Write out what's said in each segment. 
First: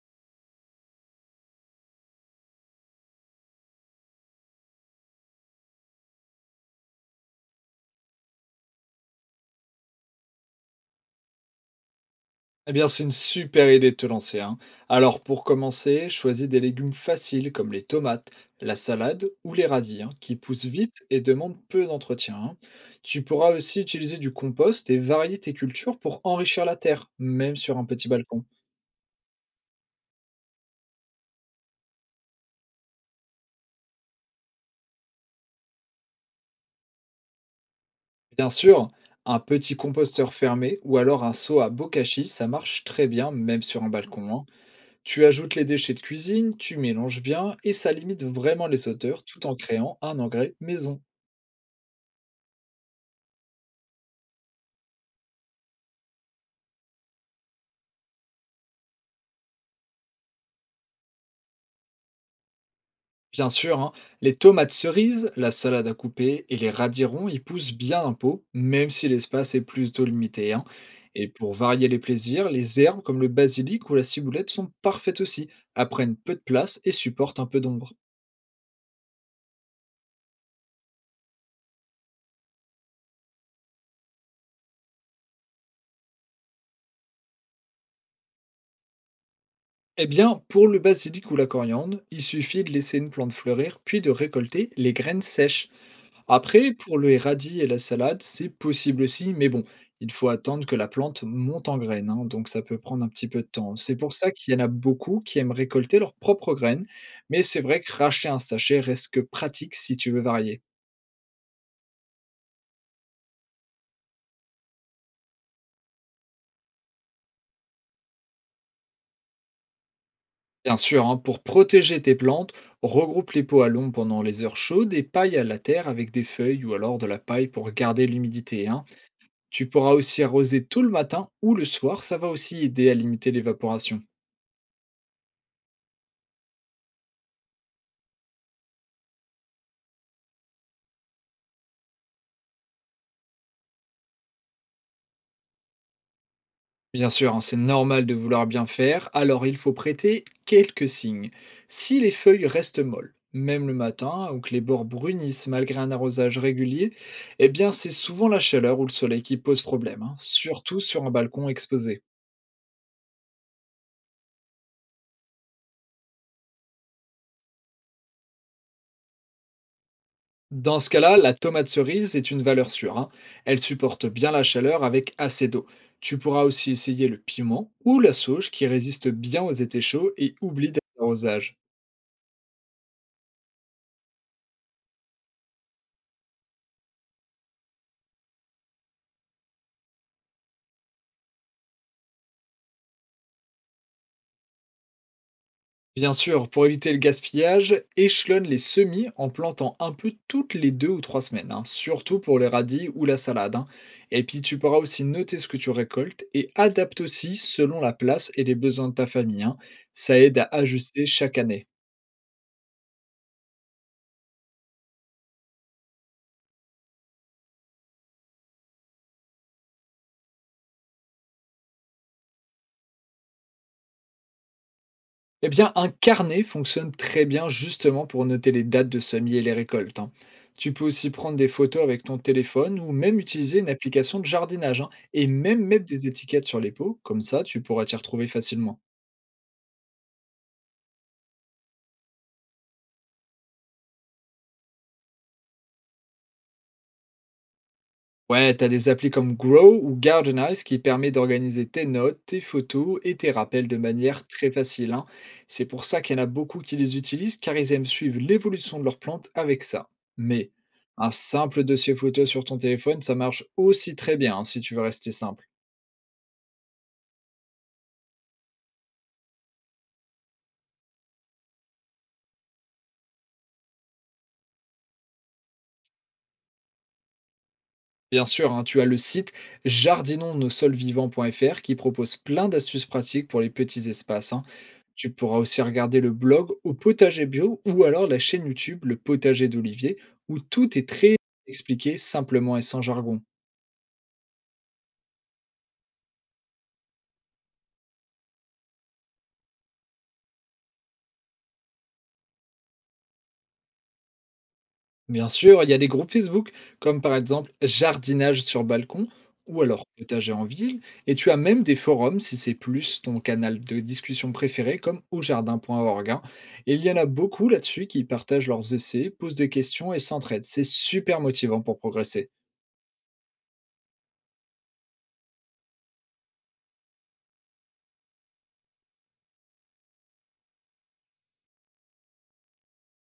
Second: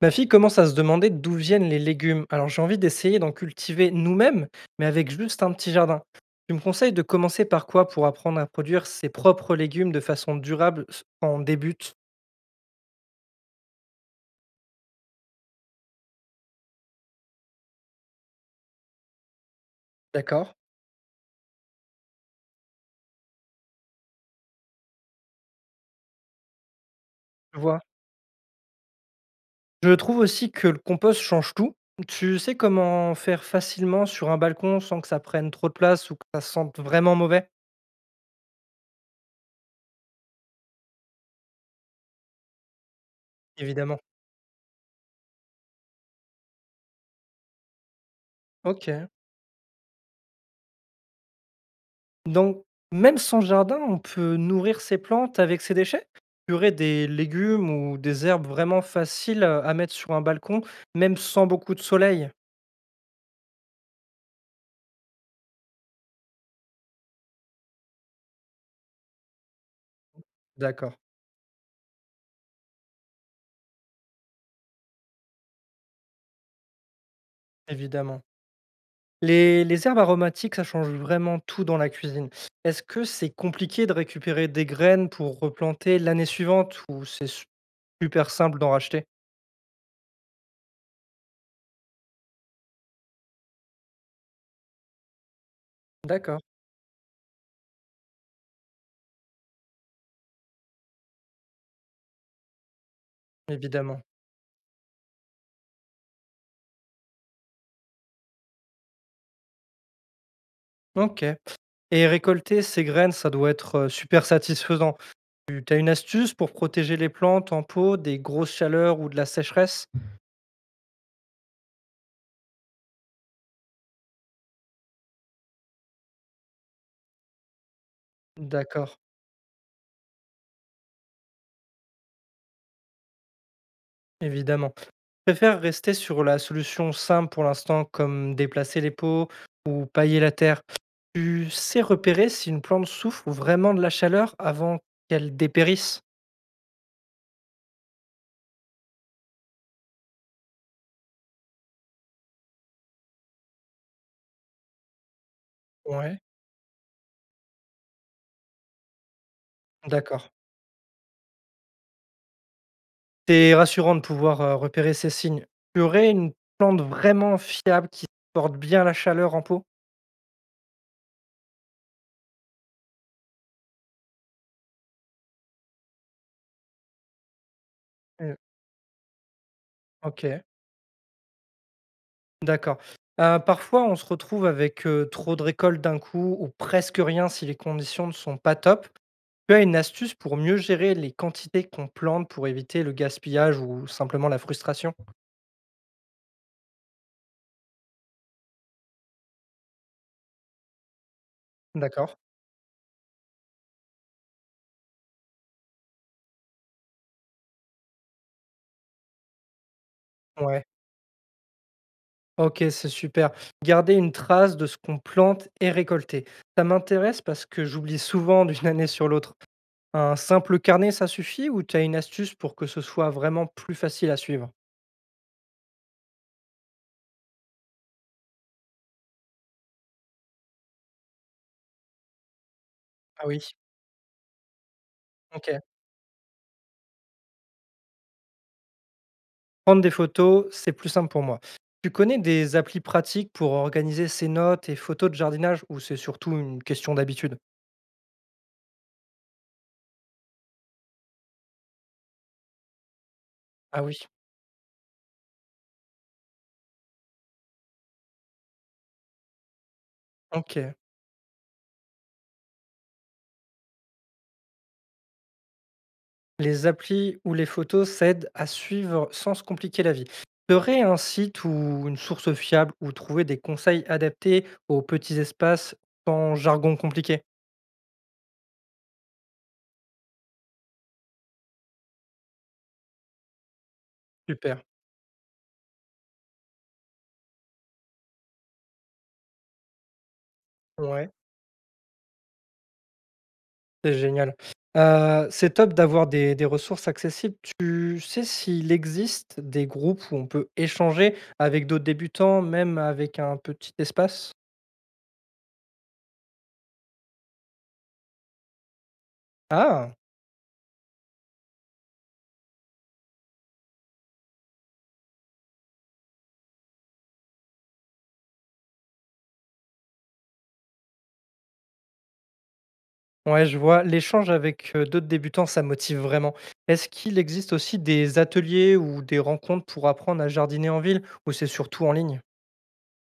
Ma fille commence à se demander d'où viennent les légumes. Alors j'ai envie d'essayer d'en cultiver nous-mêmes, mais avec juste un petit jardin. Tu me conseilles de commencer par quoi pour apprendre à produire ses propres légumes de façon durable quand on débute? Eh bien, c'est une super idée de te lancer, hein. Alors, pour commencer, choisis des légumes faciles comme les tomates, la salade ou les radis, hein, qui D'accord. poussent vite et demandent peu d'entretien, hein. Tu pourras aussi utiliser du compost et varier tes cultures pour enrichir la terre, même Je sur vois. un petit balcon. Je trouve aussi que le compost change tout. Tu sais comment faire facilement sur un balcon sans que ça prenne trop de place ou que ça sente vraiment mauvais? Bien sûr, un petit composteur fermé ou alors un seau à bokashi, ça marche très bien, même sur un Évidemment. balcon, hein. Tu ajoutes les déchets de cuisine, tu mélanges bien et ça limite vraiment les Ok. odeurs tout en créant un engrais maison. Donc, même sans jardin, on peut nourrir ses plantes avec ses déchets? Purée des légumes ou des herbes vraiment faciles, à mettre sur un balcon, même sans beaucoup de soleil? Bien sûr, hein, les tomates cerises, la salade à couper et les radirons y poussent bien un pot, même si l'espace est plutôt limité, hein. D'accord, Et pour varier les plaisirs, les herbes comme le basilic ou la ciboulette sont parfaites aussi, apprennent peu de place et supportent un peu d'ombre. évidemment. Les herbes aromatiques, ça change vraiment tout dans la cuisine. Est-ce que c'est compliqué de récupérer des graines pour replanter l'année suivante ou c'est super simple d'en racheter? Eh bien, pour le basilic ou la coriandre, il suffit de laisser une plante fleurir, puis de récolter les graines sèches. D'accord, Après, pour le radis et la salade, c'est possible aussi, mais bon, il faut attendre que la plante monte en graines, hein, donc ça peut prendre un petit peu de temps. C'est évidemment. pour ça qu'il y en a beaucoup qui aiment récolter leurs propres graines, mais c'est vrai que racheter un sachet reste que pratique si tu veux varier. OK, et récolter ces graines, ça doit être, super satisfaisant. Tu as une astuce pour protéger les plantes en pot des grosses chaleurs ou de la sécheresse? Bien sûr, hein, pour protéger tes plantes, regroupe les pots à l'ombre pendant les heures chaudes et paille à la terre avec des feuilles ou alors de la paille pour garder l'humidité, hein. D'accord, Tu pourras aussi arroser tôt le matin ou le soir, ça va aussi aider à limiter l'évaporation. évidemment. Je préfère rester sur la solution simple pour l'instant, comme déplacer les pots ou pailler la terre. Tu sais repérer si une plante souffre vraiment de la chaleur avant qu'elle dépérisse? Bien sûr, hein, c'est normal de vouloir bien faire, alors il faut prêter quelques signes. Si les feuilles restent molles, même le matin, ou que les bords brunissent malgré un Ouais, arrosage régulier, eh bien c'est souvent la chaleur ou le soleil qui pose problème, hein, d'accord. surtout sur un balcon exposé. C'est rassurant de pouvoir, repérer ces signes. Tu aurais une plante vraiment fiable qui supporte bien la chaleur en pot? Dans ce cas-là, la tomate cerise est une valeur sûre, hein. Elle supporte bien la chaleur avec assez d'eau. Tu pourras aussi essayer le piment ou la Heu, sauge qui résiste bien aux étés chauds et OK. oublie d'arrosage. D'accord. Parfois, on se retrouve avec, trop de récoltes d'un coup ou presque rien si les conditions ne sont pas top. Tu as une astuce pour mieux gérer les quantités qu'on plante pour éviter le gaspillage ou simplement la frustration? Bien sûr, pour éviter le gaspillage, échelonne les semis en plantant un peu toutes les deux ou trois semaines, hein, D'accord. surtout pour les radis ou la salade, hein. Et puis tu pourras aussi noter ce que tu récoltes et adapte aussi selon la place et les besoins de ta famille, hein. Ça aide à Ouais. ajuster chaque année. OK, c'est super. Garder une trace de ce qu'on plante et récolté. Ça m'intéresse parce que j'oublie souvent d'une année sur l'autre. Un simple carnet, ça suffit ou tu as une astuce pour que ce soit vraiment plus facile à suivre? Eh bien, un carnet fonctionne très bien justement pour noter les dates de semis et les récoltes, hein. Tu peux aussi prendre des photos avec ton téléphone ou même Ah oui, utiliser une application de jardinage, hein, et OK. même mettre des étiquettes sur les pots, comme ça tu pourras t'y retrouver facilement. Prendre des photos, c'est plus simple pour moi. Tu connais des applis pratiques pour organiser ses notes et photos de jardinage ou c'est surtout une question d'habitude? Ouais, t'as des applis comme Grow ou Gardenize qui permet d'organiser tes notes, tes photos et tes rappels de Ah oui, manière très facile, hein. C'est pour ça qu'il y en a beaucoup qui les utilisent car ils aiment suivre l'évolution de leurs plantes avec ça. Mais ok. un simple dossier photo sur ton téléphone, ça marche aussi très bien, hein, si tu veux rester simple. Les applis ou les photos s'aident à suivre sans se compliquer la vie. Serait un site ou une source fiable où trouver des conseils adaptés aux petits espaces sans jargon compliqué? Bien sûr, hein, tu as le site jardinonsnosols-vivants.fr qui propose plein d'astuces pratiques pour les petits espaces, hein. Super. Tu pourras aussi regarder le blog Au potager bio ou alors la chaîne YouTube Le potager d'Olivier où tout est Ouais. très expliqué simplement et sans jargon. C'est génial. C'est top d'avoir des ressources accessibles. Tu sais s'il existe des groupes où on peut échanger avec d'autres débutants, même avec un petit espace? Bien sûr, il y a des groupes Facebook, comme par exemple Jardinage sur balcon ou alors Ah! Potager en ville, et tu as même des forums si c'est plus ton canal de discussion préféré, comme aujardin.org, hein. Et il y en a beaucoup là-dessus qui partagent leurs essais, posent des questions et s'entraident. C'est super motivant pour progresser. Ouais, je vois. L'échange avec, d'autres débutants, ça motive vraiment. Est-ce qu'il existe aussi des ateliers ou des rencontres pour apprendre à jardiner en ville, ou c'est surtout en ligne?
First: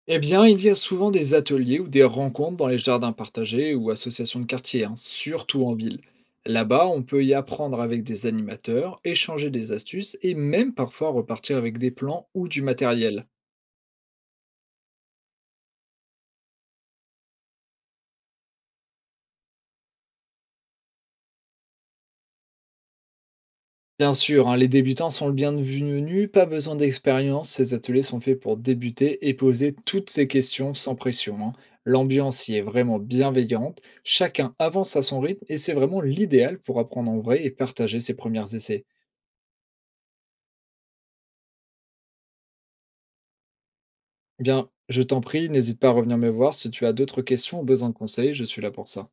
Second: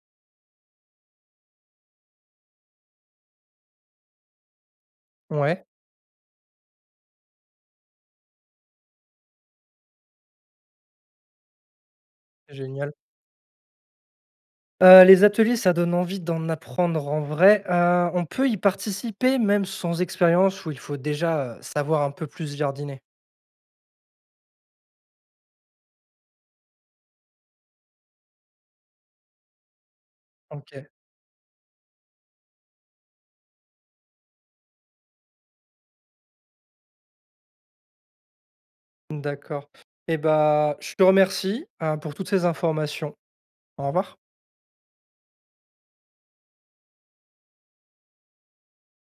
Eh bien, il y a souvent des ateliers ou des rencontres dans les jardins partagés ou associations de quartier, hein, surtout Ouais, en ville. Là-bas, on peut y apprendre avec des animateurs, échanger des astuces et même parfois repartir avec des plans ou du génial. matériel. Les ateliers, ça donne envie d'en apprendre en vrai. On peut y participer même sans expérience où il faut déjà, savoir un peu plus jardiner? Bien sûr, hein, les débutants sont le bienvenu, pas besoin d'expérience, ces ateliers sont faits pour débuter et poser toutes ces questions OK, sans pression, hein. L'ambiance y est vraiment bienveillante, chacun avance à son rythme et c'est vraiment l'idéal pour apprendre en vrai et partager ses premiers essais. d'accord. Et bah, je te remercie, pour toutes ces informations. Au revoir. Eh bien, je t'en prie, n'hésite pas à revenir me voir si tu as d'autres questions ou besoin de conseils, je suis là pour ça.